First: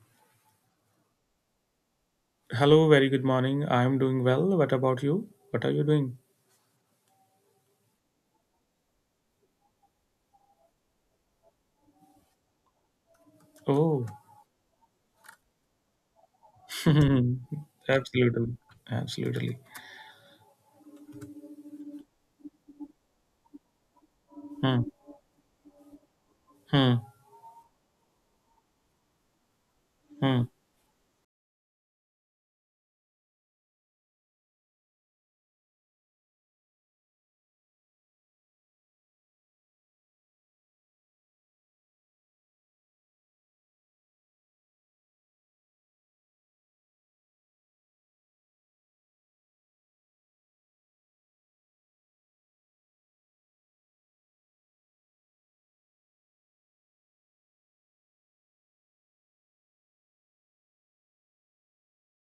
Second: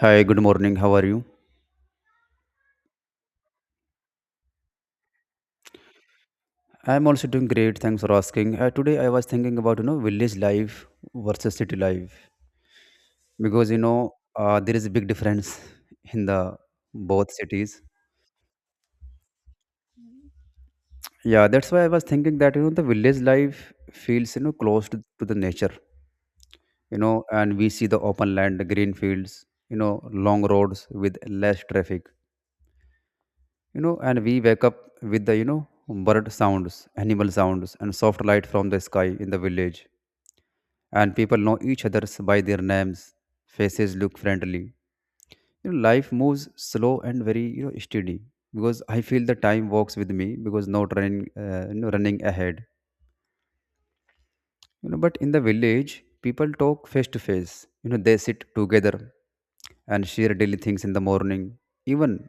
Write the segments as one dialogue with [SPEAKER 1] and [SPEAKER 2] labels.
[SPEAKER 1] Hi, good morning. How are you?
[SPEAKER 2] Hello, very good morning. I'm doing well. What about you? What are you doing?
[SPEAKER 1] I'm also doing great. Thanks for asking. Today I was thinking about village life versus city life because
[SPEAKER 2] Oh,
[SPEAKER 1] there is a big difference in the both cities.
[SPEAKER 2] absolutely. Absolutely.
[SPEAKER 1] Yeah, that's why I was thinking that the village life feels
[SPEAKER 2] Hmm.
[SPEAKER 1] close to the nature,
[SPEAKER 2] Hmm.
[SPEAKER 1] and we see the open land, the green fields, long
[SPEAKER 2] Hmm.
[SPEAKER 1] roads with less traffic, and we wake up with the bird sounds, animal sounds, and soft light from the sky in the village, and people know each other's by their names. Faces look friendly. Life moves slow and very steady because I feel the time walks with me, because not running ahead. But in the village, people talk face to face. They sit together and share daily things in the morning. Even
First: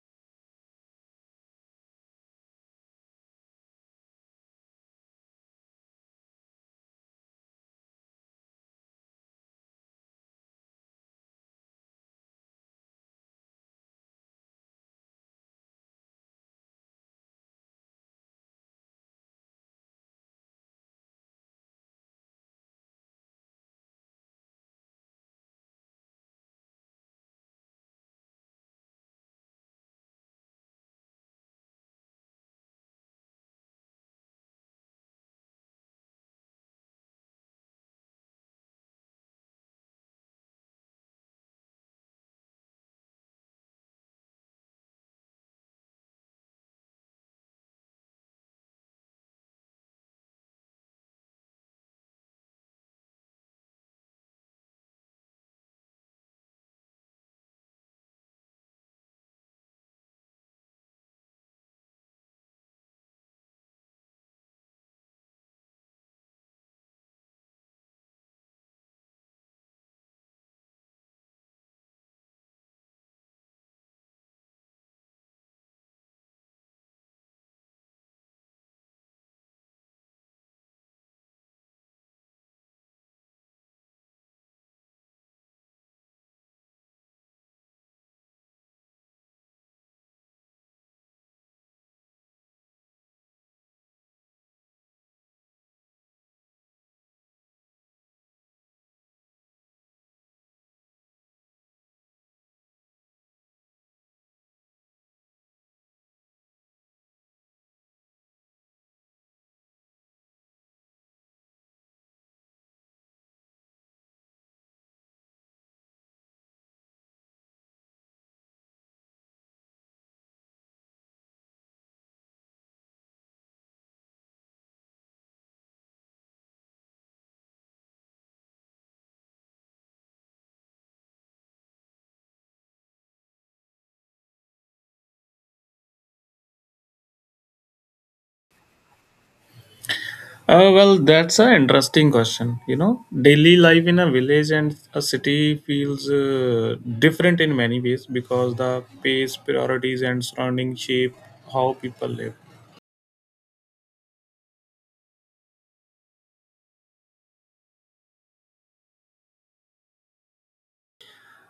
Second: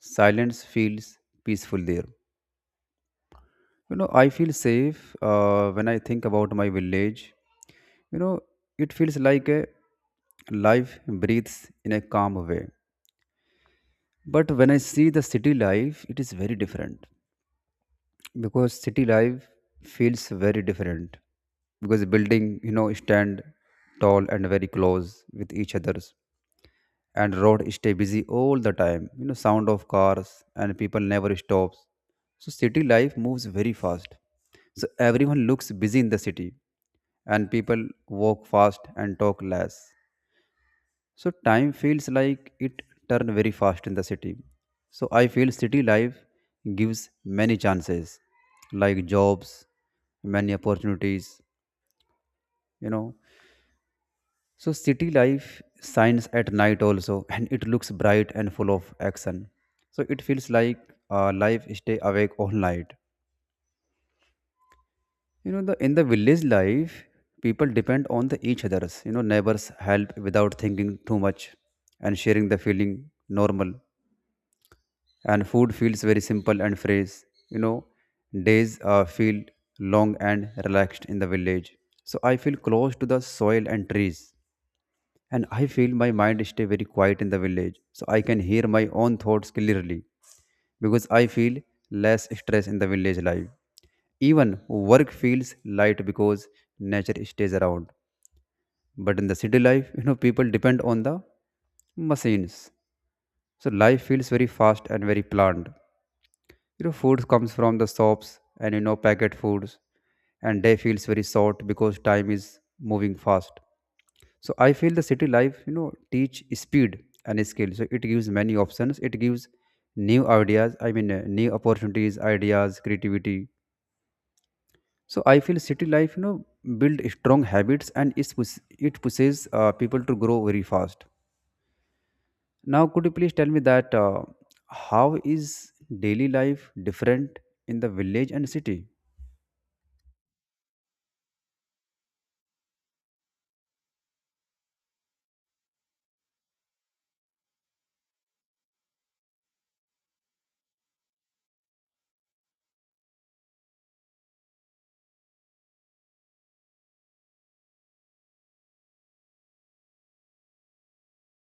[SPEAKER 1] silence feels peaceful there. I feel safe when I think about my village. You know, it feels like a life breathes in a calm way. But when I see the city life, it is very different, because city life feels very different, because building, stand tall and very close with each other. And road stay busy all the time. Sound of cars and people never stops. So city life moves very fast. So everyone looks busy in the city, and people walk fast and talk less. So time feels like it turn very fast in the city. So I feel city life gives many chances, like jobs, many opportunities, you know So city life shines at night also, and it looks bright and full of action. So it feels like life stay awake all night. You know, the in the village life, people depend on the each others. Neighbors help without thinking too much, and sharing the feeling normal. And food feels very simple and fresh. You know, days feel long and relaxed in the village. So I feel close to the soil and trees, and I feel my mind stay very quiet in the village, so I can hear my own thoughts clearly, because I feel less stress in the village life. Even work feels light because nature stays around. But in the city life, people depend on the machines. So life feels very fast and very planned. Food comes from the shops and packet foods, and day feels very short because time is moving fast. So I feel the city life teach speed and skill. So it gives many options. It gives new ideas, I mean, new opportunities, ideas, creativity. So I feel city life build strong habits, and it pushes people to grow very fast. Now could you please tell me that how is daily life different in the village and city?
[SPEAKER 2] Well, that's an interesting question. Daily life in a village and a city feels different in many ways because the pace, priorities, and surrounding shape how people live.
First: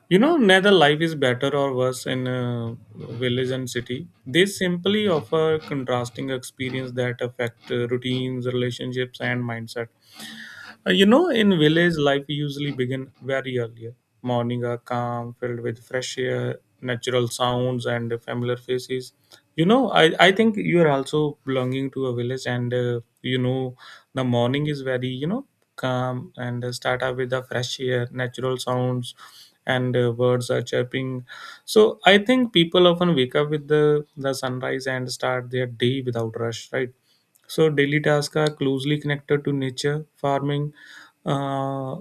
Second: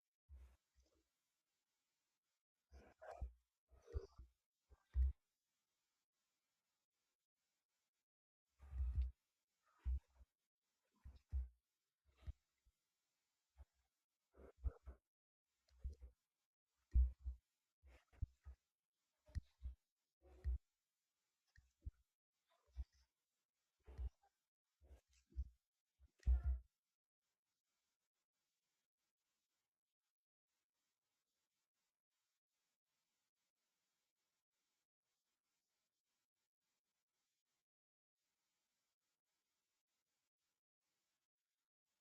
[SPEAKER 2] Neither life is better or worse in a village and city. They simply offer contrasting experience that affect routines, relationships, and mindset. In village life, we usually begin very early. Morning are calm, filled with fresh air, natural sounds, and familiar faces. I think you are also belonging to a village, and the morning is very, calm and start up with the fresh air, natural sounds, and birds are chirping. So I think people often wake up with the sunrise and start their day without rush, right? So daily tasks are closely connected to nature, farming, uh,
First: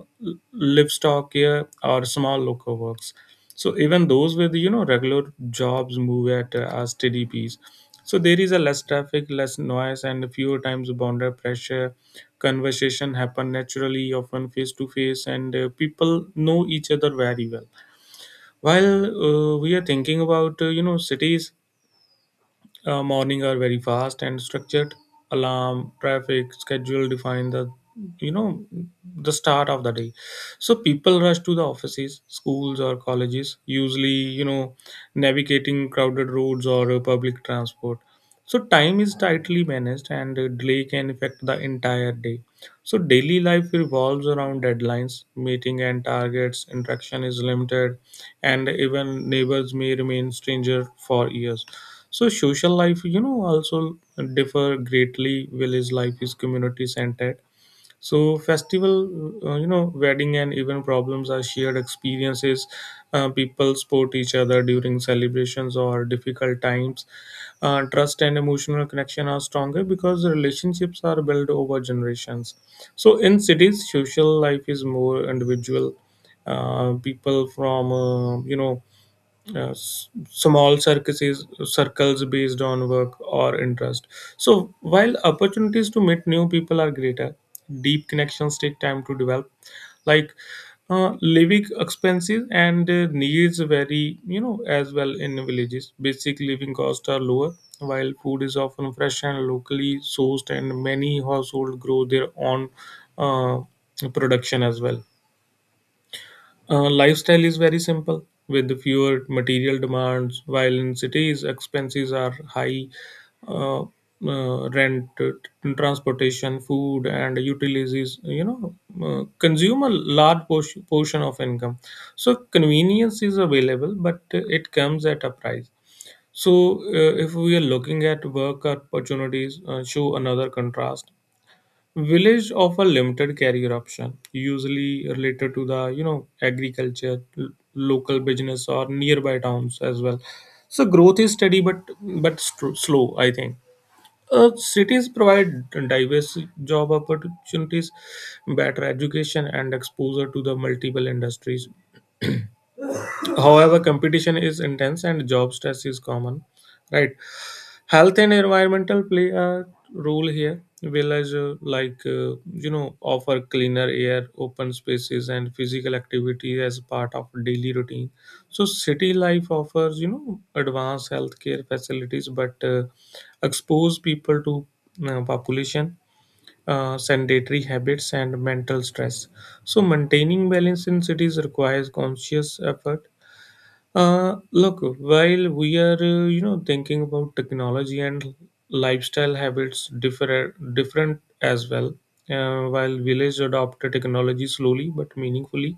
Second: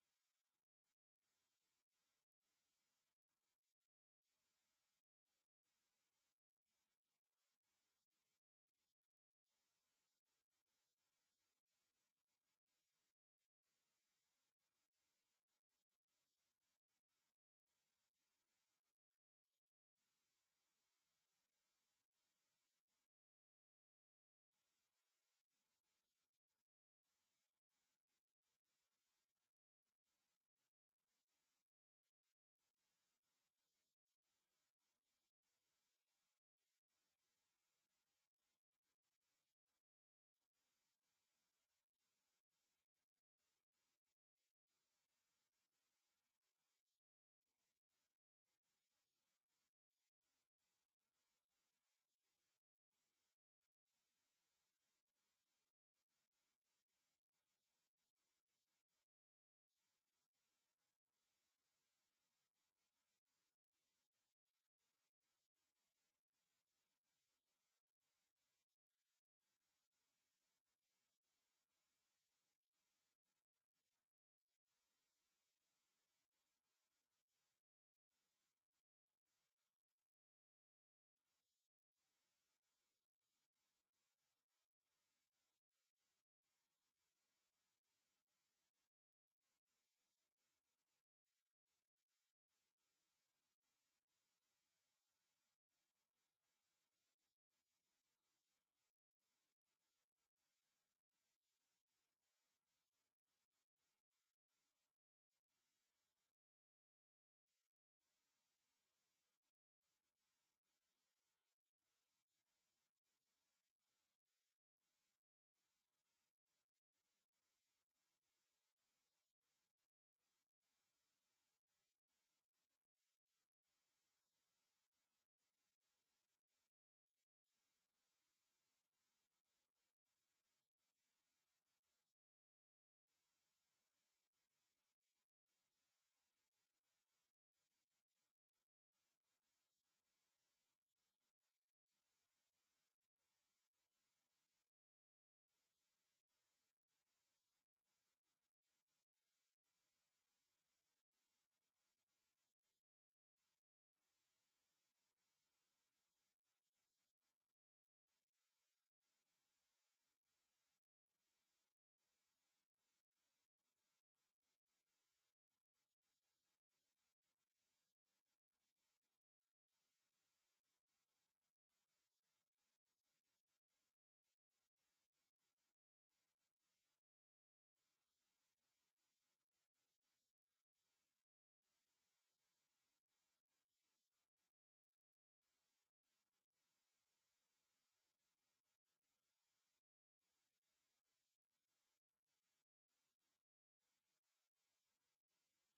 [SPEAKER 2] livestock care, or small local works. So even those with regular jobs move at a steady pace. So there is a less traffic, less noise, and fewer times boundary pressure. Conversation happen naturally, often face to face, and people know each other very well. While we are thinking about cities, morning are very fast and structured. Alarm, traffic, schedule define the you know the start of the day. So people rush to the offices, schools or colleges. Usually, navigating crowded roads or public transport. So time is tightly managed, and delay can affect the entire day. So daily life revolves around deadlines, meeting and targets. Interaction is limited, and even neighbors may remain stranger for years. So social life, also differ greatly. Village life is community centered. So festival, wedding and even problems are shared experiences. People support each other during celebrations or difficult times. Trust and emotional connection are stronger because relationships are built over generations. So in cities, social life is more individual. People from small circuses circles based on work or interest. So while opportunities to meet new people are greater, deep connections take time to develop. Like, living expenses and needs vary, as well. In villages, basic living costs are lower, while food is often fresh and locally sourced, and many households grow their own uh, production as well. Lifestyle is very simple with fewer material demands, while in cities expenses are high. Uh, Rent, transportation, food, and utilities, consume a large portion of income. So convenience is available, but it comes at a price. So, if we are looking at work opportunities, show another contrast. Village offer limited career option, usually related to the agriculture, local business, or nearby towns as well. So growth is steady, but slow, I think. Cities provide diverse job opportunities, better education, and exposure to the multiple industries. However, competition is intense and job stress is common, right? Health and environmental play a role here. Village, like, offer cleaner air, open spaces, and physical activity as part of daily routine. So city life offers advanced healthcare facilities, but expose people to population, sedentary habits, and mental stress. So maintaining balance in cities requires conscious effort. Look, while we are thinking about technology and lifestyle habits differ different as well. While villages adopt technology slowly but meaningfully,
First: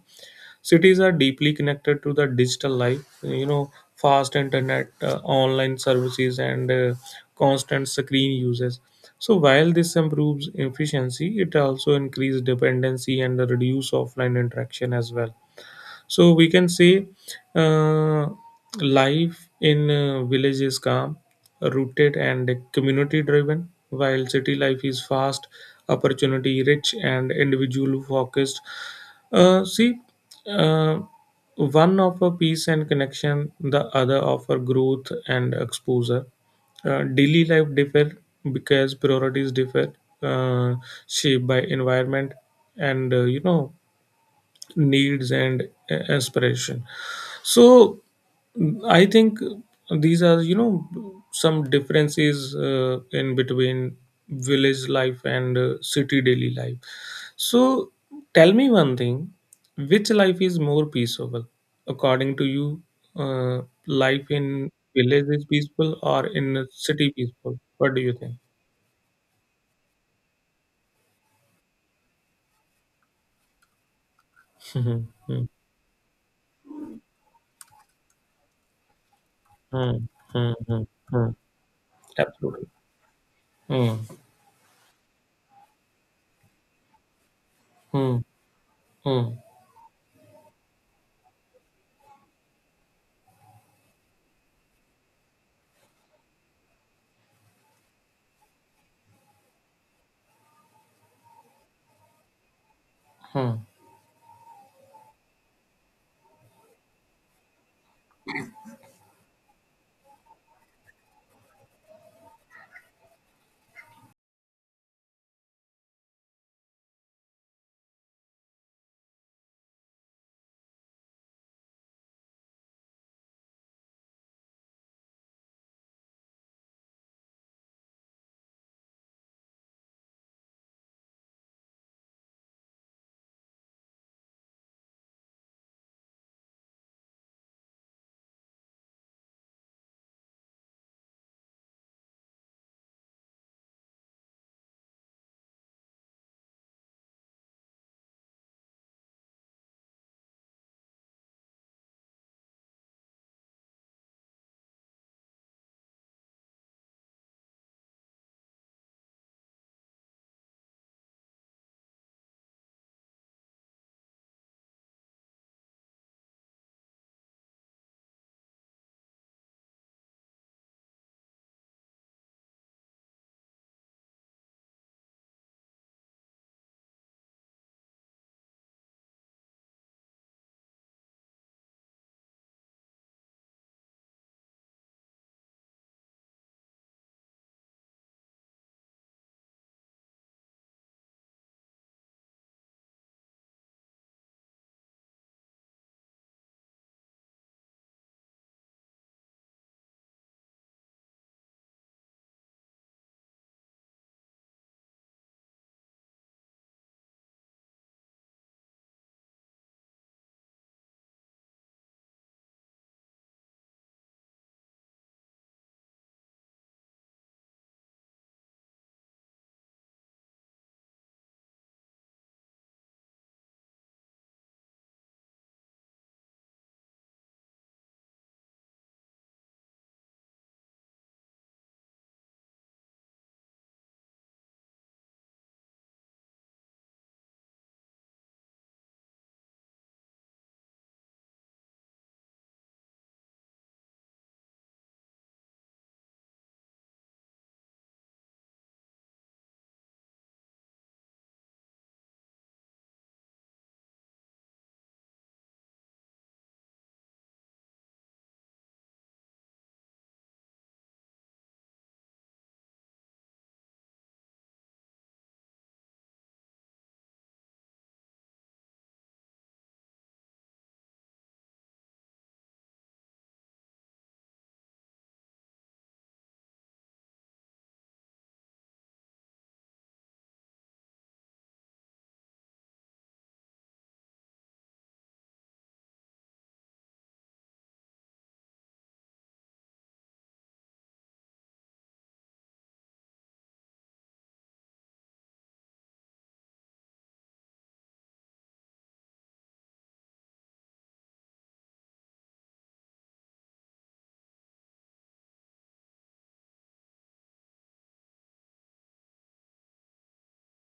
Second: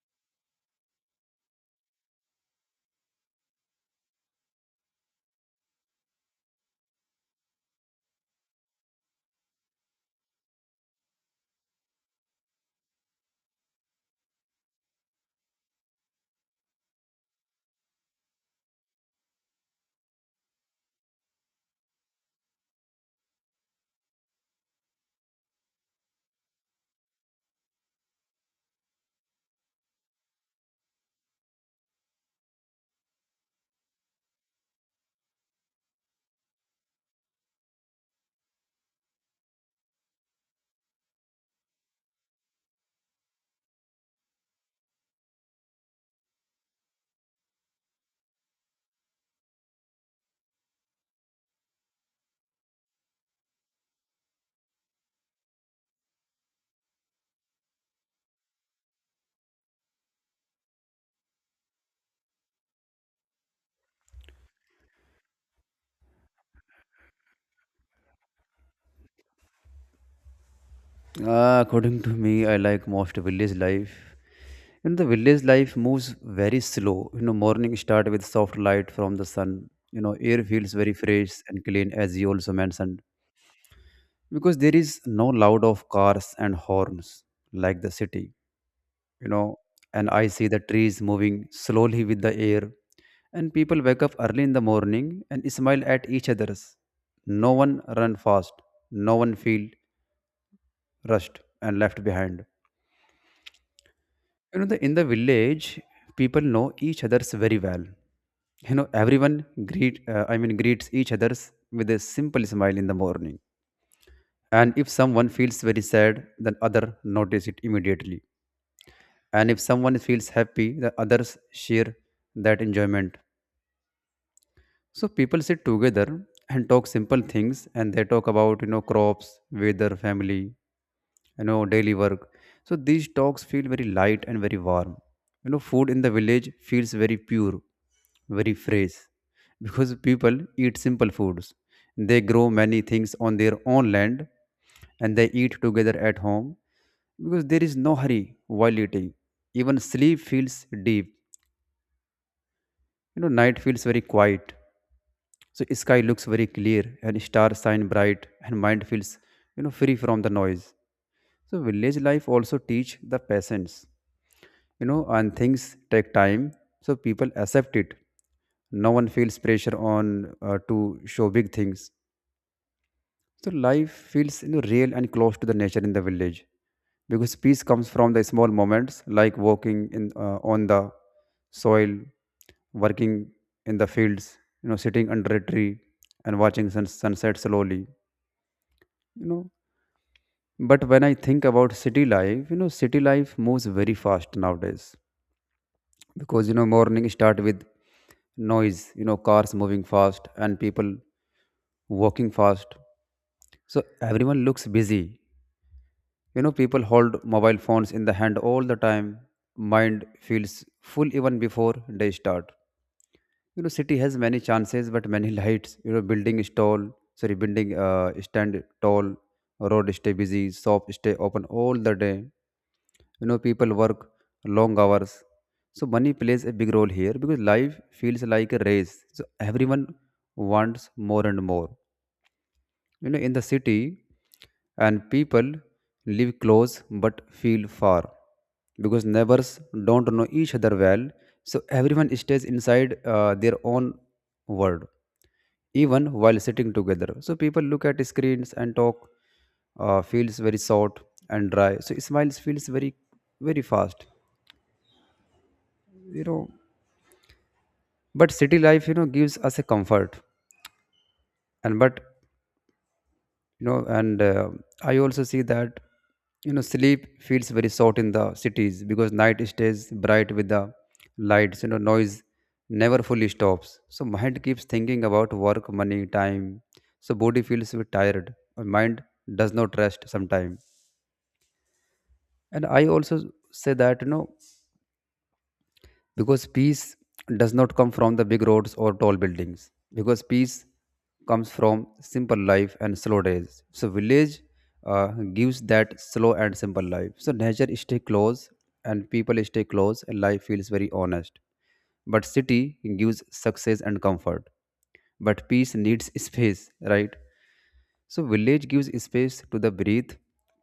[SPEAKER 2] cities are deeply connected to the digital life. Fast internet, online services, and constant screen uses. So while this improves efficiency, it also increases dependency and the reduce offline interaction as well. So we can say uh, life in village is calm, rooted, and community driven, while city life is fast, opportunity rich, and individual focused. See, uh, one offer peace and connection, the other offer growth and exposure. Daily life differ because priorities differ, uh, shaped by environment and needs and aspiration. So I think these are some differences in between village life and city daily life. So tell me one thing, which life is more peaceful according to you? Life in village is peaceful or in a city peaceful, what do you think?
[SPEAKER 1] According to me, I like most village life. The village life moves very slow. Morning start with soft light from the sun. You
[SPEAKER 2] Hmm,
[SPEAKER 1] know, air
[SPEAKER 2] hmm, hmm,
[SPEAKER 1] feels
[SPEAKER 2] hmm, hmm,
[SPEAKER 1] very fresh
[SPEAKER 2] hmm.
[SPEAKER 1] and clean, as you also
[SPEAKER 2] Absolutely.
[SPEAKER 1] mentioned,
[SPEAKER 2] Hmm,
[SPEAKER 1] because there is no loud of cars and horns like the
[SPEAKER 2] hmm,
[SPEAKER 1] city. You
[SPEAKER 2] hmm,
[SPEAKER 1] know, and I see the trees moving slowly with the air, and people wake up early in the morning and smile at each other's. No one run fast. No one feel rushed and left behind.
[SPEAKER 2] hmm.
[SPEAKER 1] In the village, people know each other's very well. Everyone greet, I mean, greets each other's with a simple smile in the morning. And if someone feels very sad, then other notice it immediately. And if someone feels happy, the others share that enjoyment. So people sit together and talk simple things, and they talk about crops, weather, family, daily work. So these talks feel very light and very warm. Food in the village feels very pure, very fresh, because people eat simple foods. They grow many things on their own land, and they eat together at home, because there is no hurry while eating. Even sleep feels deep. Night feels very quiet. So sky looks very clear and stars shine bright, and mind feels, free from the noise. So village life also teach the patience, and things take time. So people accept it. No one feels pressure on to show big things. So life feels real and close to the nature in the village, because peace comes from the small moments, like walking in on the soil, working in the fields, sitting under a tree and watching sunset slowly, you know. But when I think about city life, city life moves very fast nowadays, because morning start with noise, cars moving fast and people walking fast. So everyone looks busy. People hold mobile phones in the hand all the time. Mind feels full even before they start. City has many chances, but many lights. Building is tall. Sorry, building stand tall. Road stay busy. Shop stay open all the day. People work long hours. So money plays a big role here, because life feels like a race. So everyone wants more and more, in the city, and people live close but feel far, because neighbors don't know each other well. So everyone stays inside their own world, even while sitting together. So people look at screens and talk feels very short and dry. So smiles feels very, very fast. You know, but city life gives us a comfort, and but and I also see that sleep feels very short in the cities, because night stays bright with the lights. Noise never fully stops, so mind keeps thinking about work, money, time. So body feels a bit tired, and mind does not rest sometime. And I also say that because peace does not come from the big roads or tall buildings, because peace comes from simple life and slow days. So village uh, gives that slow and simple life. So nature stay close, and people stay close, and life feels very honest. But city gives success and comfort, but peace needs space, right? So village gives space to the breathe,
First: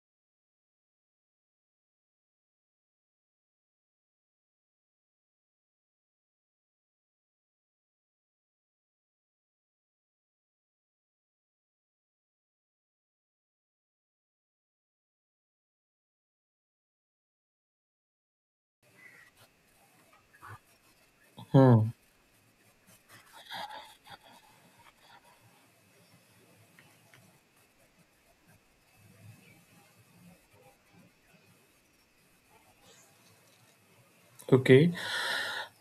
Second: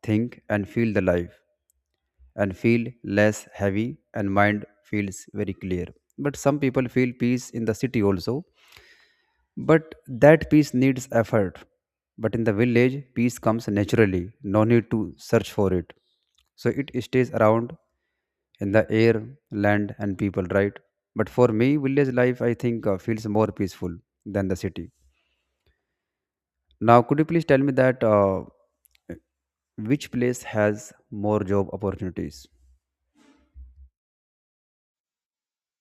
[SPEAKER 1] think, and feel the life, and feel less heavy, and mind feels very clear. But some people feel peace in the city also, but that peace needs effort. But in the village, peace comes naturally, no need to search for it, so it stays around in the air, land, and people, right? But for me,
[SPEAKER 2] Hmm.
[SPEAKER 1] village life, I think, feels more peaceful than the city. Now could you please tell me that which place has more job opportunities?
[SPEAKER 2] Okay.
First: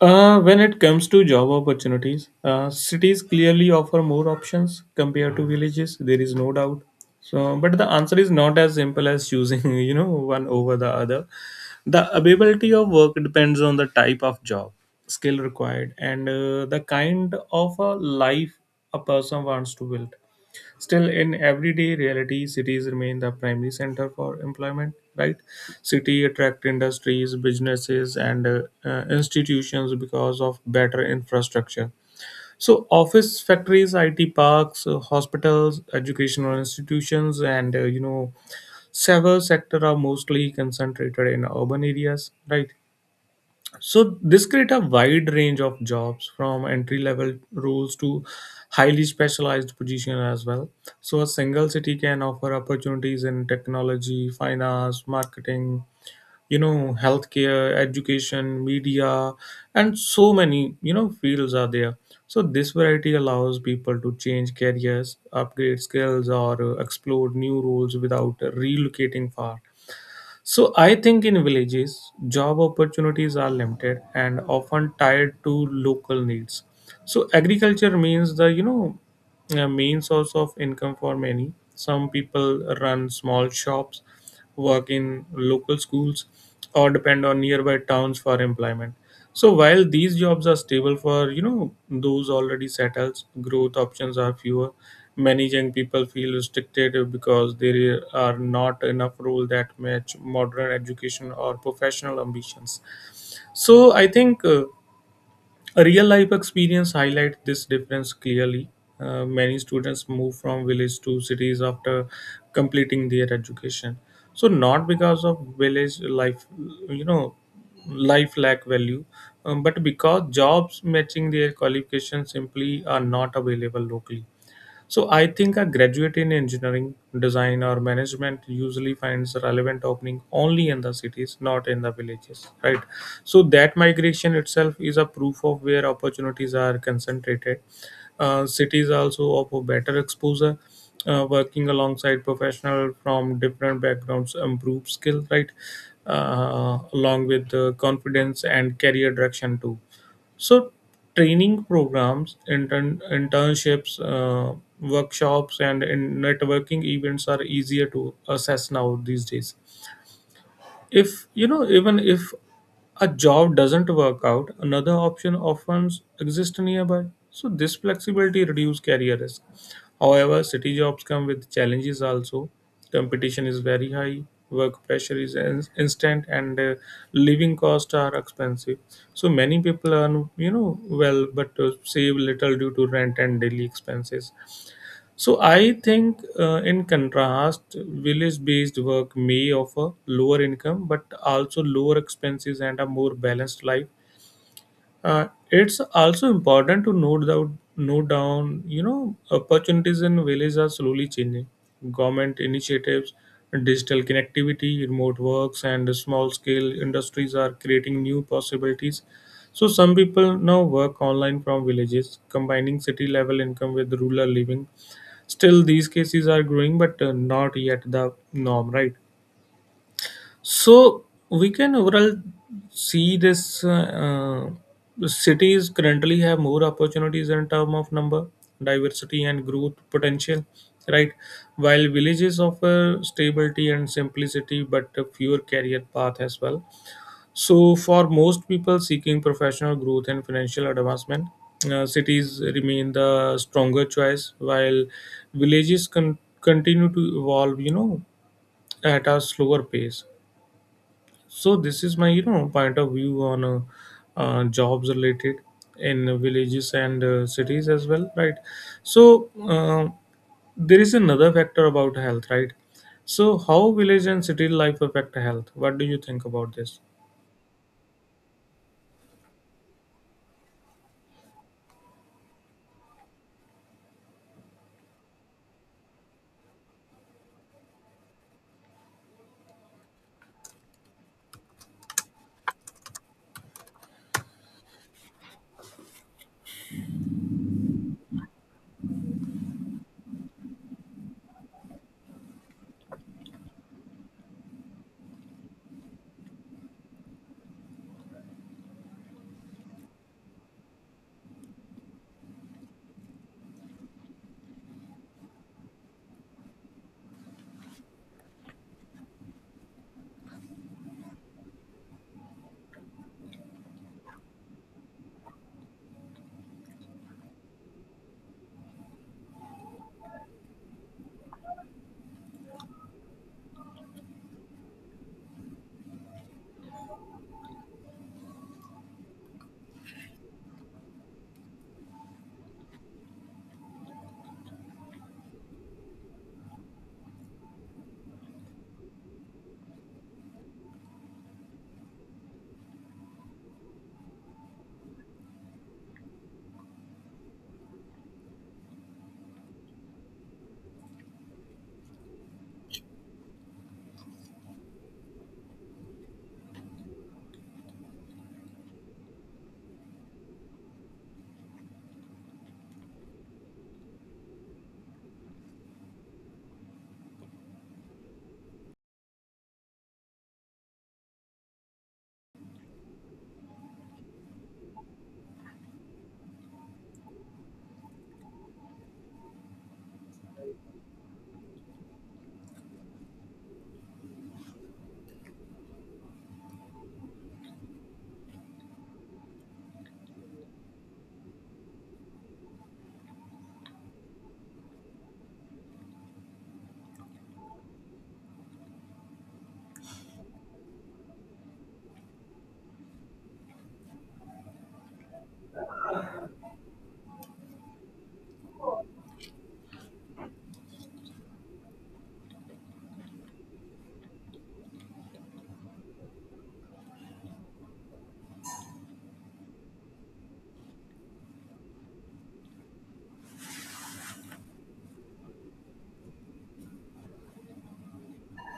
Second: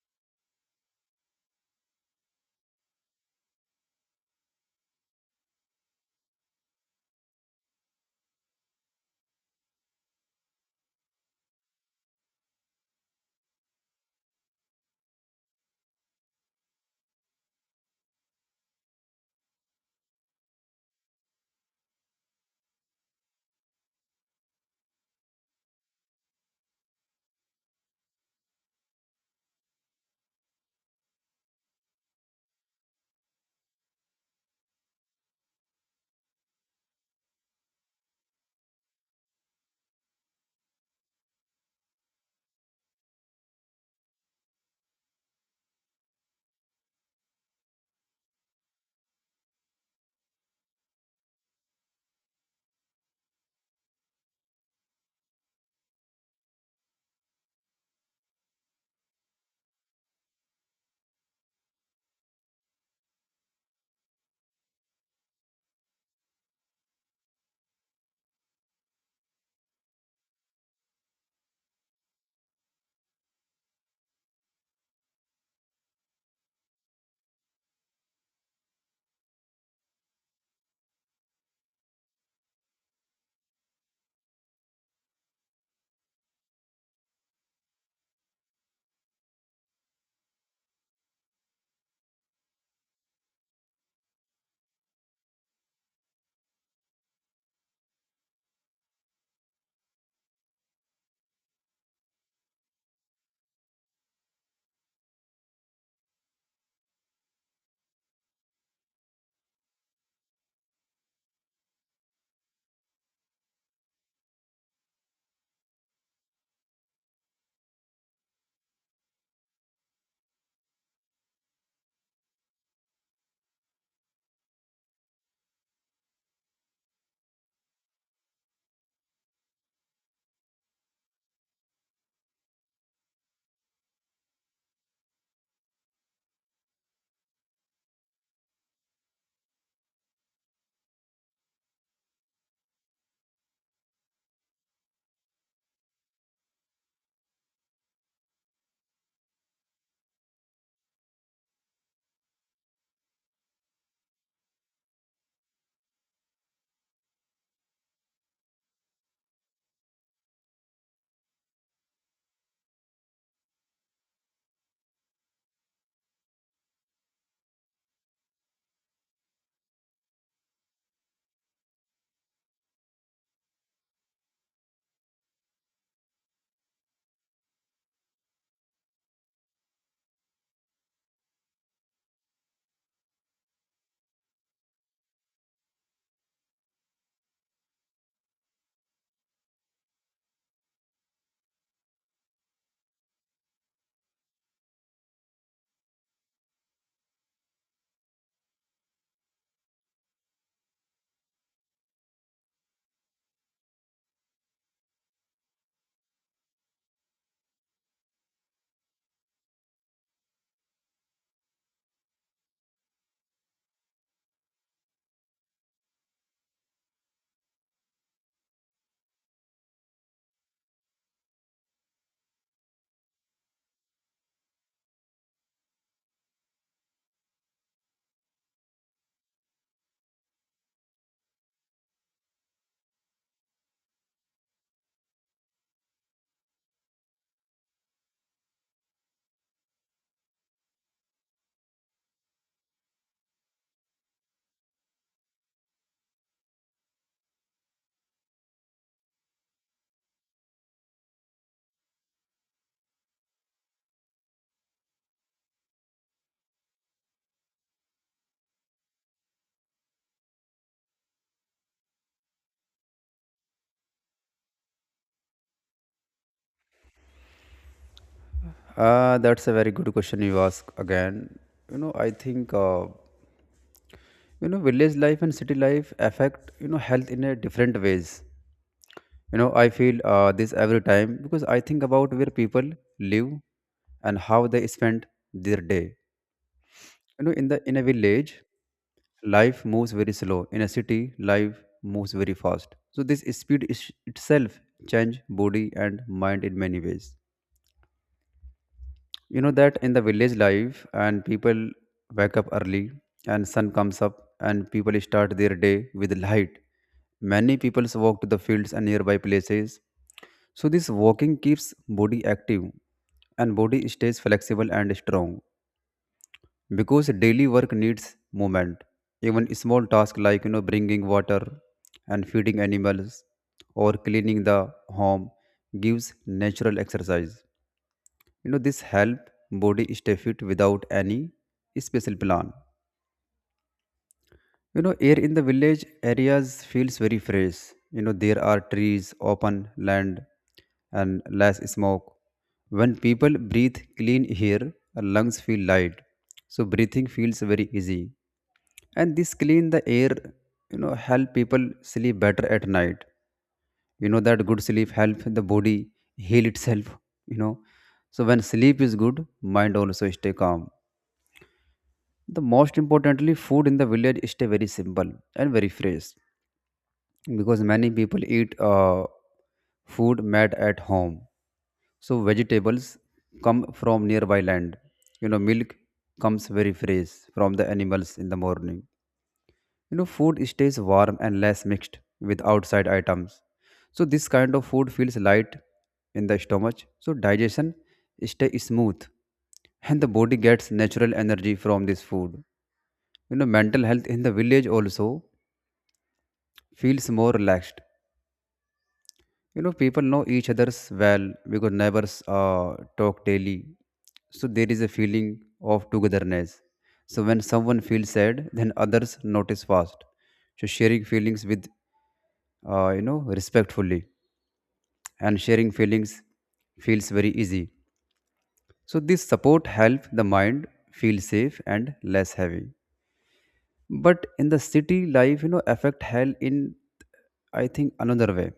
[SPEAKER 2] When it comes to job opportunities, cities clearly offer more options compared to villages. There is no doubt. So, but the answer is not as simple as choosing, one over the other. The availability of work depends on the type of job, skill required, and the kind of a life a person wants to build. Still, in everyday reality, cities remain the primary center for employment, right? City attract industries, businesses, and institutions because of better infrastructure. So, office, factories, IT parks, hospitals, educational institutions, and several sector are mostly concentrated in urban areas, right? So this create a wide range of jobs from entry level roles to highly specialized position as well. So a single city can offer opportunities in technology, finance, marketing, healthcare, education, media, and so many, fields are there. So this variety allows people to change careers, upgrade skills, or explore new roles without relocating far. So I think in villages, job opportunities are limited and often tied to local needs. So agriculture means the you know a main source of income for many. Some people run small shops, work in local schools, or depend on nearby towns for employment. So while these jobs are stable for those already settled, growth options are fewer. Many young people feel restricted because there are not enough roles that match modern education or professional ambitions. So I think. A real life experience highlights this difference clearly. Many students move from village to cities after completing their education. So not because of village life, you know, life lack value, but because jobs matching their qualifications simply are not available locally. So I think a graduate in engineering, design, or management usually finds relevant opening only in the cities, not in the villages, right? So that migration itself is a proof of where opportunities are concentrated. Cities also offer better exposure. Working alongside professionals from different backgrounds improve skill, right? Along with confidence and career direction too. So, training programs, internships, workshops, and in networking events are easier to assess now these days. If even if a job doesn't work out, another option often exists nearby. So this flexibility reduces career risk. However, city jobs come with challenges also. Competition is very high, work pressure is instant, and living costs are expensive. So many people earn well, but save little due to rent and daily expenses. So I think, in contrast, village-based work may offer lower income but also lower expenses and a more balanced life. It's also important to note down, opportunities in villages are slowly changing. Government initiatives, digital connectivity, remote works, and small-scale industries are creating new possibilities. So some people now work online from villages, combining city-level income with rural living. Still, these cases are growing, but not yet the norm, right? So we can overall see this cities currently have more opportunities in term of number, diversity, and growth potential, right? While villages offer stability and simplicity, but a fewer career path as well. So for most people seeking professional growth and financial advancement, cities remain the stronger choice, while villages continue to evolve. At a slower pace. So this is my point of view on jobs related in villages and cities as well, right? So, there is another factor about health, right? So how village and city life affect health, what do you think about this?
[SPEAKER 1] That's a very good question you ask again. I think village life and city life affect health in a different ways. I feel this every time, because I think about where people live and how they spend their day. In a village, life moves very slow. In a city, life moves very fast. So this speed is itself change body and mind in many ways. That in the village life, and people wake up early, and sun comes up, and people start their day with light. Many people walk to the fields and nearby places, so this walking keeps body active, and body stays flexible and strong, because daily work needs movement. Even small tasks like bringing water and feeding animals or cleaning the home gives natural exercise. This help body stay fit without any special plan. Air in the village areas feels very fresh. There are trees, open land, and less smoke. When people breathe clean air, lungs feel light, so breathing feels very easy. And this clean the air help people sleep better at night. That good sleep help the body heal itself you know so when sleep is good, mind also stay calm. The most importantly, food in the village is stay very simple and very fresh, because many people eat food made at home. So vegetables come from nearby land. Milk comes very fresh from the animals in the morning. Food stays warm and less mixed with outside items. So this kind of food feels light in the stomach. So digestion stay smooth and the body gets natural energy from this food, you know. Mental health in the village also feels more relaxed. You know, people know each other's well because neighbors talk daily, so there is a feeling of togetherness. So when someone feels sad, then others notice fast. So sharing feelings with, you know, respectfully, and sharing feelings feels very easy. So this support helps the mind feel safe and less heavy. But in the city life, you know, affect health in, I think, another way,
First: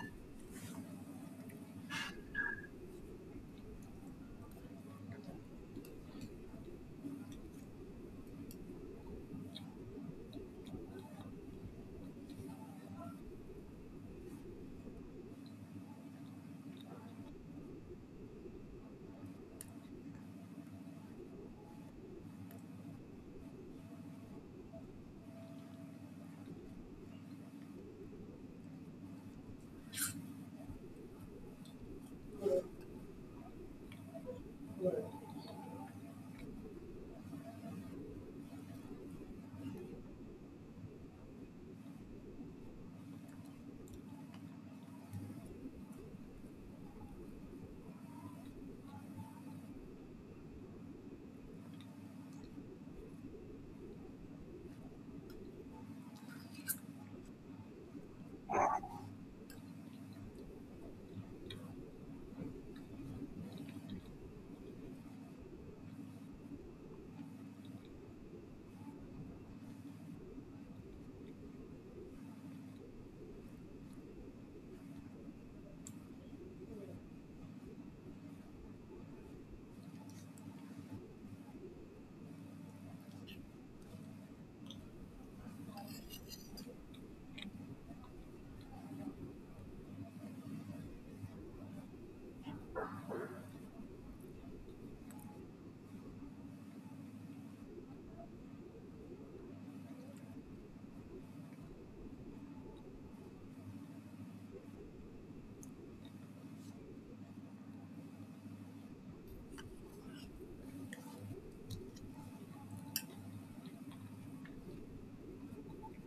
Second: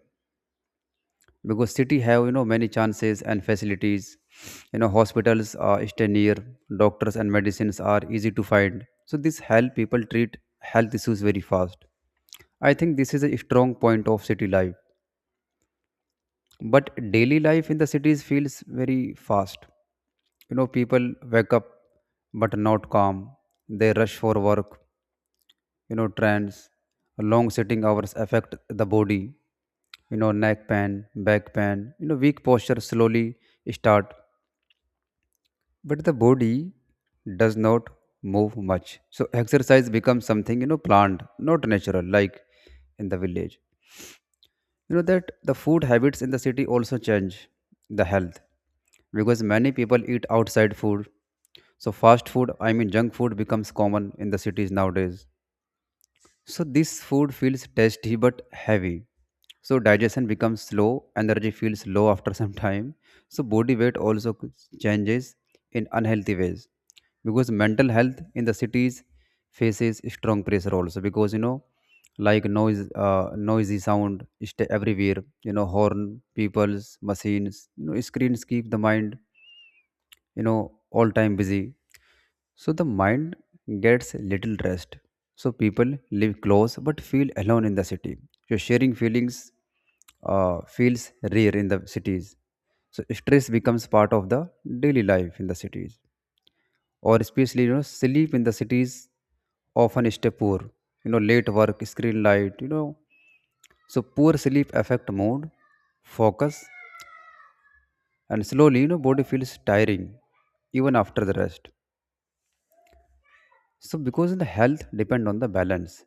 [SPEAKER 1] because city have, you know, many chances and facilities. You know, hospitals stay near. Doctors and medicines are easy to find, so this help people treat health issues very fast. I think this is a strong point of city life. But daily life in the cities feels very fast. You know, people wake up but not calm. They rush for work. You know, trends, long sitting hours affect the body. You know, neck pain, back pain, you know, weak posture slowly start, but the body does not move much. So exercise becomes something, you know, planned, not natural like in the village. You know that the food habits in the city also change the health, because many people eat outside food. So fast food, I mean junk food, becomes common in the cities nowadays. So this food feels tasty but heavy. So digestion becomes slow, energy feels low after some time. So body weight also changes in unhealthy ways, because mental health in the cities faces strong pressure also, because, you know, like noise, noisy sound is everywhere. You know, horn, people's machines, you know, screens keep the mind, you know, all time busy. So the mind gets little rest. So people live close but feel alone in the city. So sharing feelings feels rare in the cities. So stress becomes part of the daily life in the cities. Or especially, you know, sleep in the cities often stay poor. You know, late work, screen light, you know. So poor sleep affect mood, focus, and slowly, you know, body feels tiring even after the rest. So because the health depend on the balance,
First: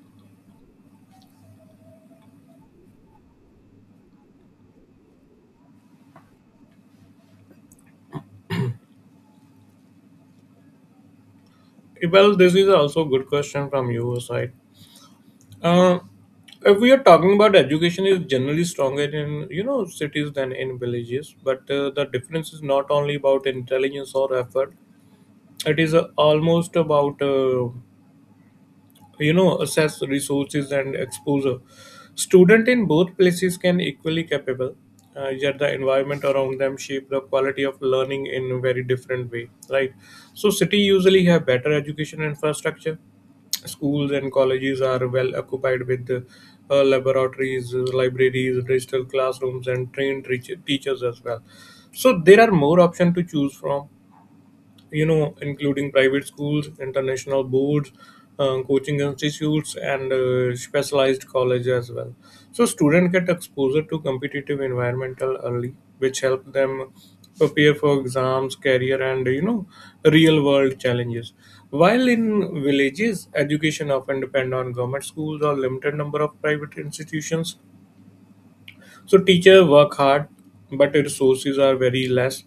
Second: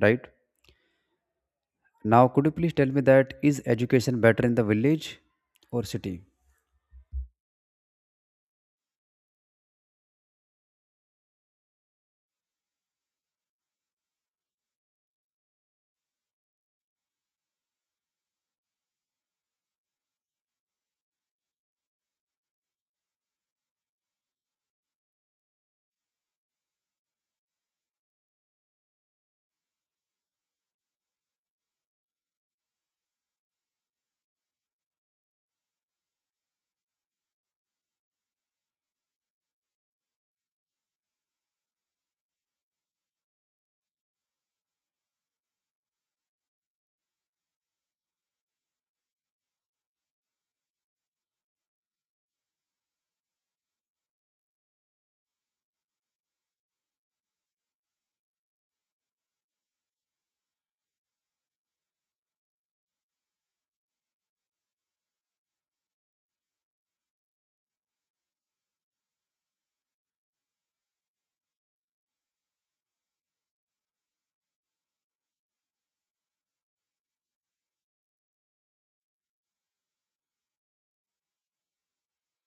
[SPEAKER 1] right? Now could you please tell me that is education better in the village or city?
[SPEAKER 2] Well, this is also a good question from your side. uh, if we are talking about education is generally stronger in cities than in villages, but the difference is not only about intelligence or effort. It is almost about assess resources and exposure. Student in both places can equally capable, yet the environment around them shape the quality of learning in a very different way, right? So city usually have better education infrastructure. Schools and colleges are well occupied with laboratories, libraries, digital classrooms, and trained teachers as well. So there are more options to choose from, including private schools, international boards, coaching institutes, and specialized college as well. So students get exposure to competitive environmental early, which help them prepare for exams, career, and real world challenges. While in villages, education often depend on government schools or limited number of private institutions. So teachers work hard, but resources are very less.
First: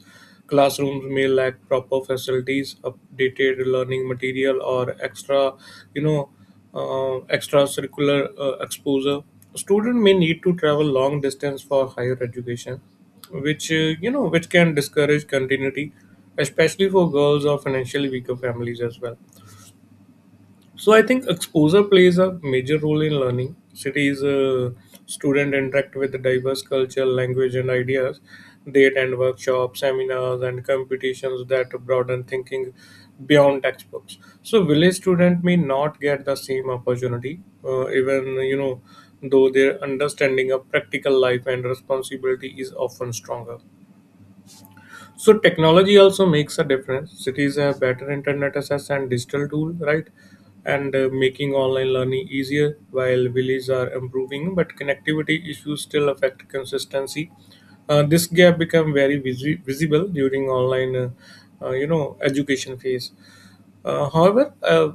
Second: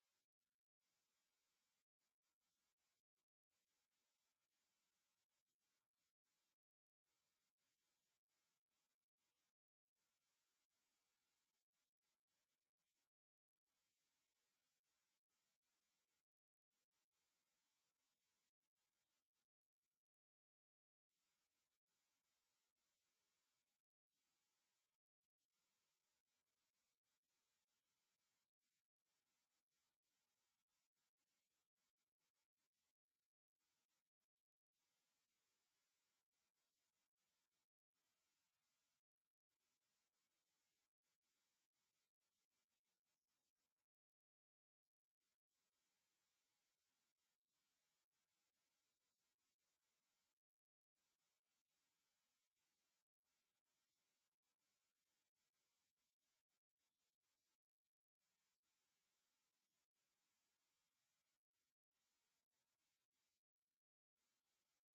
[SPEAKER 2] Classrooms may lack proper facilities, updated learning material, or extra, you know, extracurricular exposure. Student may need to travel long distance for higher education, which can discourage continuity, especially for girls or financially weaker families as well. So I think exposure plays a major role in learning. Cities, student interact with diverse culture, language, and ideas. They attend workshops, seminars, and competitions that broaden thinking beyond textbooks. So village student may not get the same opportunity, even you know, though their understanding of practical life and responsibility is often stronger. So technology also makes a difference. Cities have better internet access and digital tool, right? And making online learning easier while villages are improving, but connectivity issues still affect consistency. This gap become very visible during online, education phase. However, uh,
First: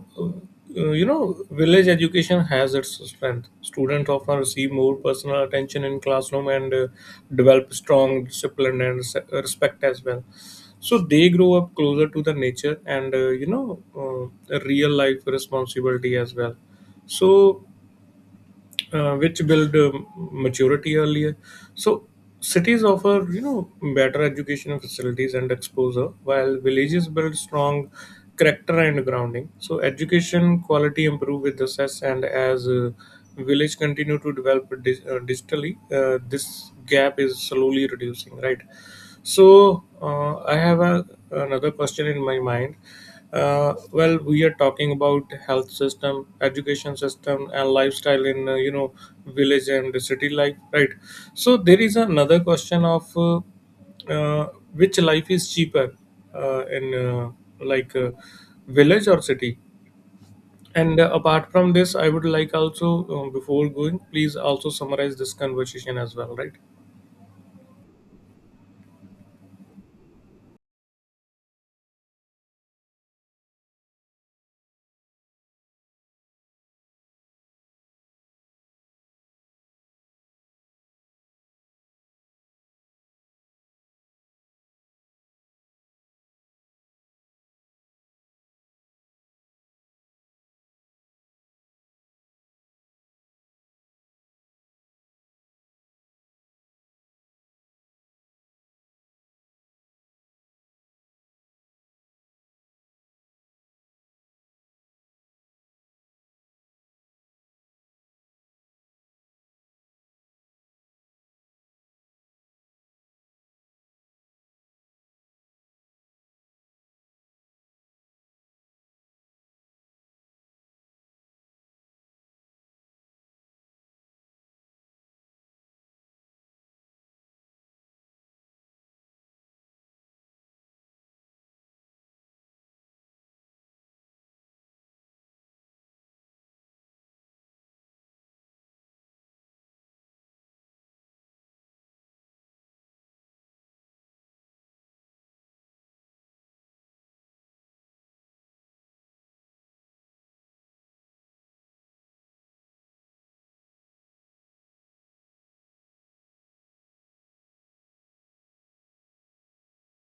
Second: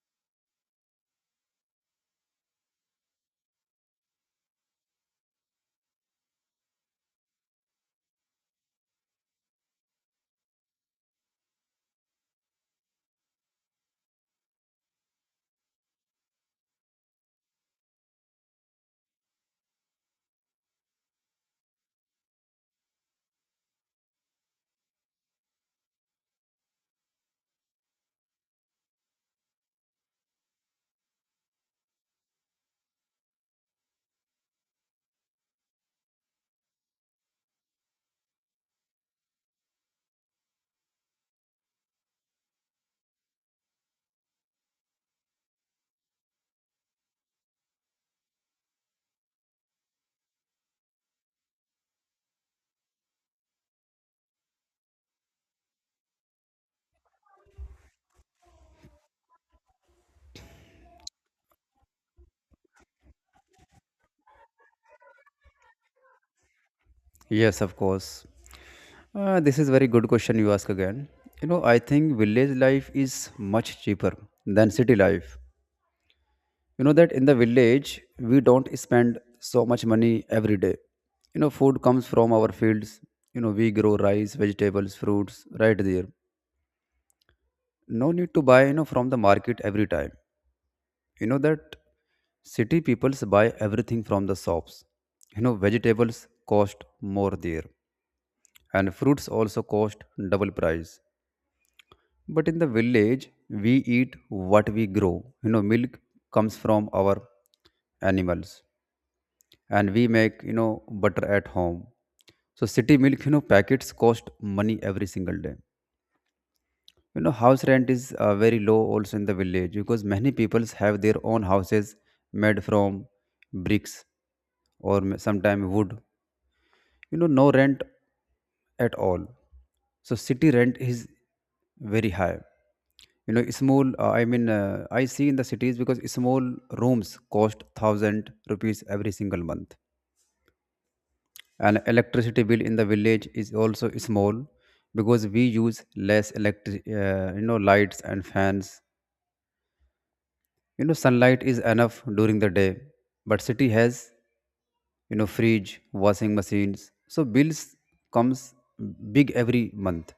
[SPEAKER 2] uh, you know, village education has its strength. Students often receive more personal attention in classroom and develop strong discipline and respect as well. So they grow up closer to the nature and real life responsibility as well. So which build maturity earlier. So cities offer better educational facilities and exposure, while villages build strong character and grounding. So education quality improve with the success, and as village continue to develop digitally, this gap is slowly reducing. Right. So I have another question in my mind. Well, we are talking about health system, education system, and lifestyle in village and the city life, right? So there is another question of uh, which life is cheaper in, like, village or city. And apart from this, I would like also, before going, please also summarize this conversation as well, right?
[SPEAKER 1] Yes, of course. This is very good question you ask again. You know, I think village life is much cheaper than city life. You know that in the village we don't spend so much money every day. You know, food comes from our fields. You know, we grow rice, vegetables, fruits right there. No need to buy, you know, from the market every time. You know that city peoples buy everything from the shops. You know, vegetables cost more there, and fruits also cost double price. But in the village we eat what we grow. You know, milk comes from our animals, and we make, you know, butter at home. So city milk, you know, packets cost money every single day. You know, house rent is very low also in the village, because many peoples have their own houses made from bricks or sometime wood. You know, no rent at all. So city rent is very high. You know, small, I see in the cities, because small rooms cost 1,000 rupees every single month. And electricity bill in the village is also small, because we use less electric, you know, lights and fans. You know, sunlight is enough during the day, but city has, you know, fridge, washing machines. So bills comes big every month.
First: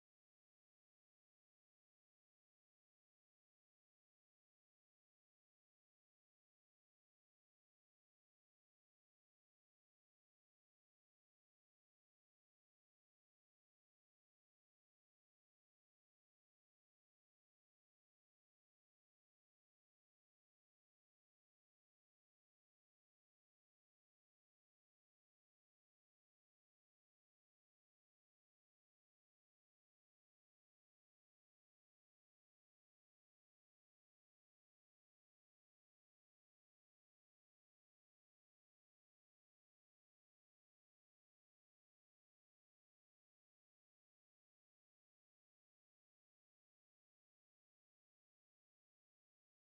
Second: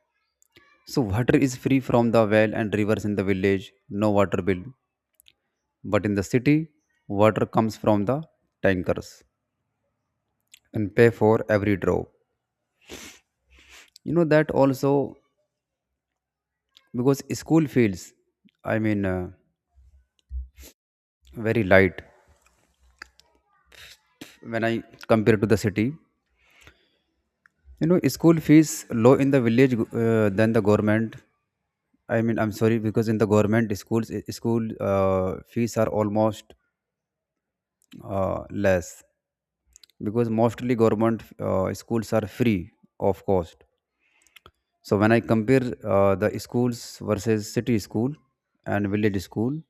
[SPEAKER 1] So water is free from the well and rivers in the village. No water bill. But in the city, water comes from the tankers, and pay for every drop. You know that also, because school feels, i mean uh, very light when I compare to the city. You know, school fees low in the village than the government. I mean, I'm sorry, because in the government schools, school fees are almost less, because mostly government schools are free of cost. So when I compare the schools versus city school and village school,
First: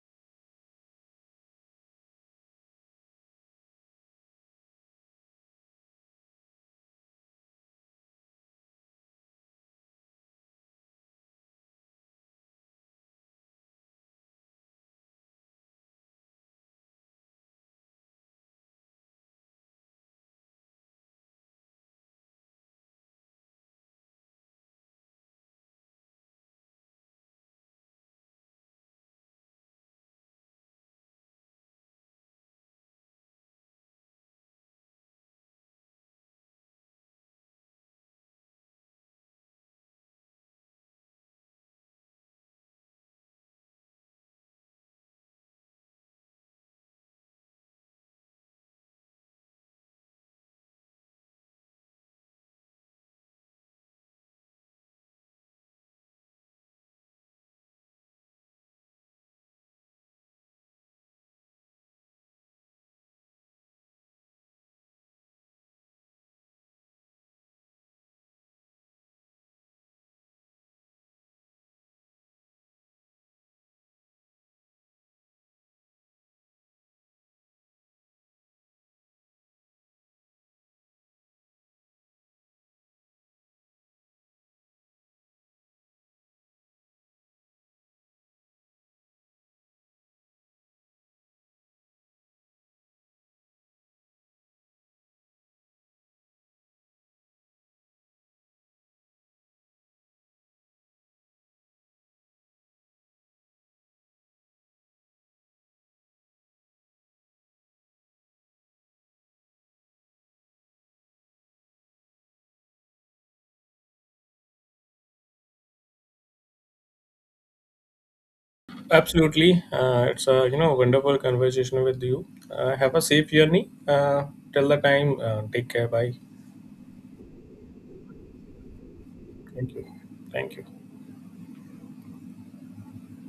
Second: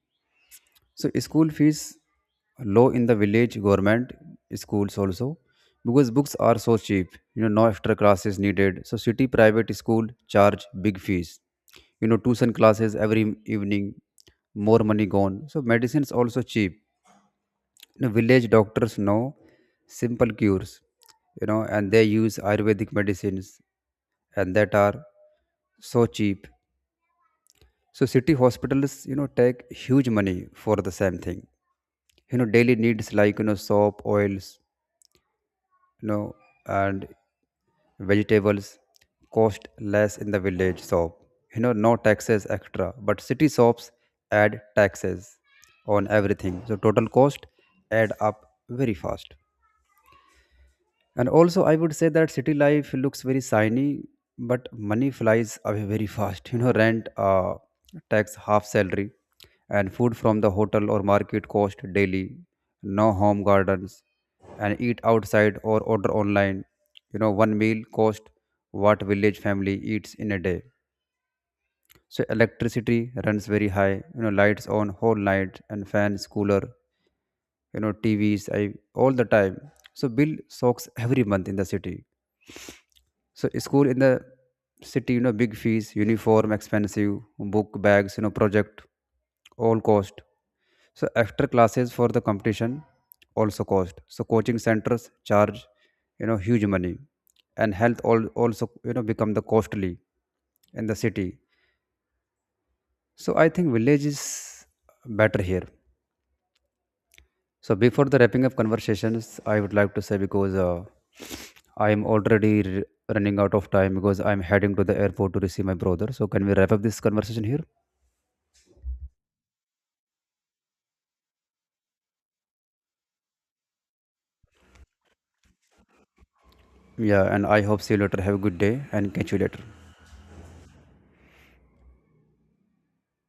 [SPEAKER 1] so school fees low in the village government schools also, because books are so cheap. You know, no extra classes needed. So city private school charge big fees. You know, tuition classes every evening, more money gone. So medicines also cheap. You know, village doctors know simple cures. You know, and they use Ayurvedic medicines, and that are so cheap. So city hospitals, you know, take huge money for the same thing. You know, daily needs like, you know, soap, oils, you know, and vegetables cost less in the village shop. You know, no taxes extra, but city shops add taxes on everything, so total cost add up very fast. And also, I would say that city life looks very shiny, but money flies away very fast. You know, rent, tax, half salary, and food from the hotel or market cost daily. No home gardens, and eat outside or order online. You know, one meal cost what village family eats in a day. So electricity runs very high. You know, lights on whole night and fans, cooler. You know, TVs, I all the time. So bill soaks every month in the city. So school in the city, you know, big fees, uniform, expensive, book bags, you know, project, all cost. So extra classes for the competition also cost. So coaching centers charge, you know, huge money, and health all also, you know, become the costly in the city. So I think village is better here. So before the wrapping up conversations, I would like to say, because I am already running out of time, because I'm heading to the airport to receive my brother. So can we wrap up this conversation here?
[SPEAKER 2] Absolutely. It's a wonderful conversation with you. Have a safe journey. Till the time, take care. Bye.
[SPEAKER 1] Yeah, and I hope see you later. Have a good day and catch you later.
[SPEAKER 2] Thank you. Thank you.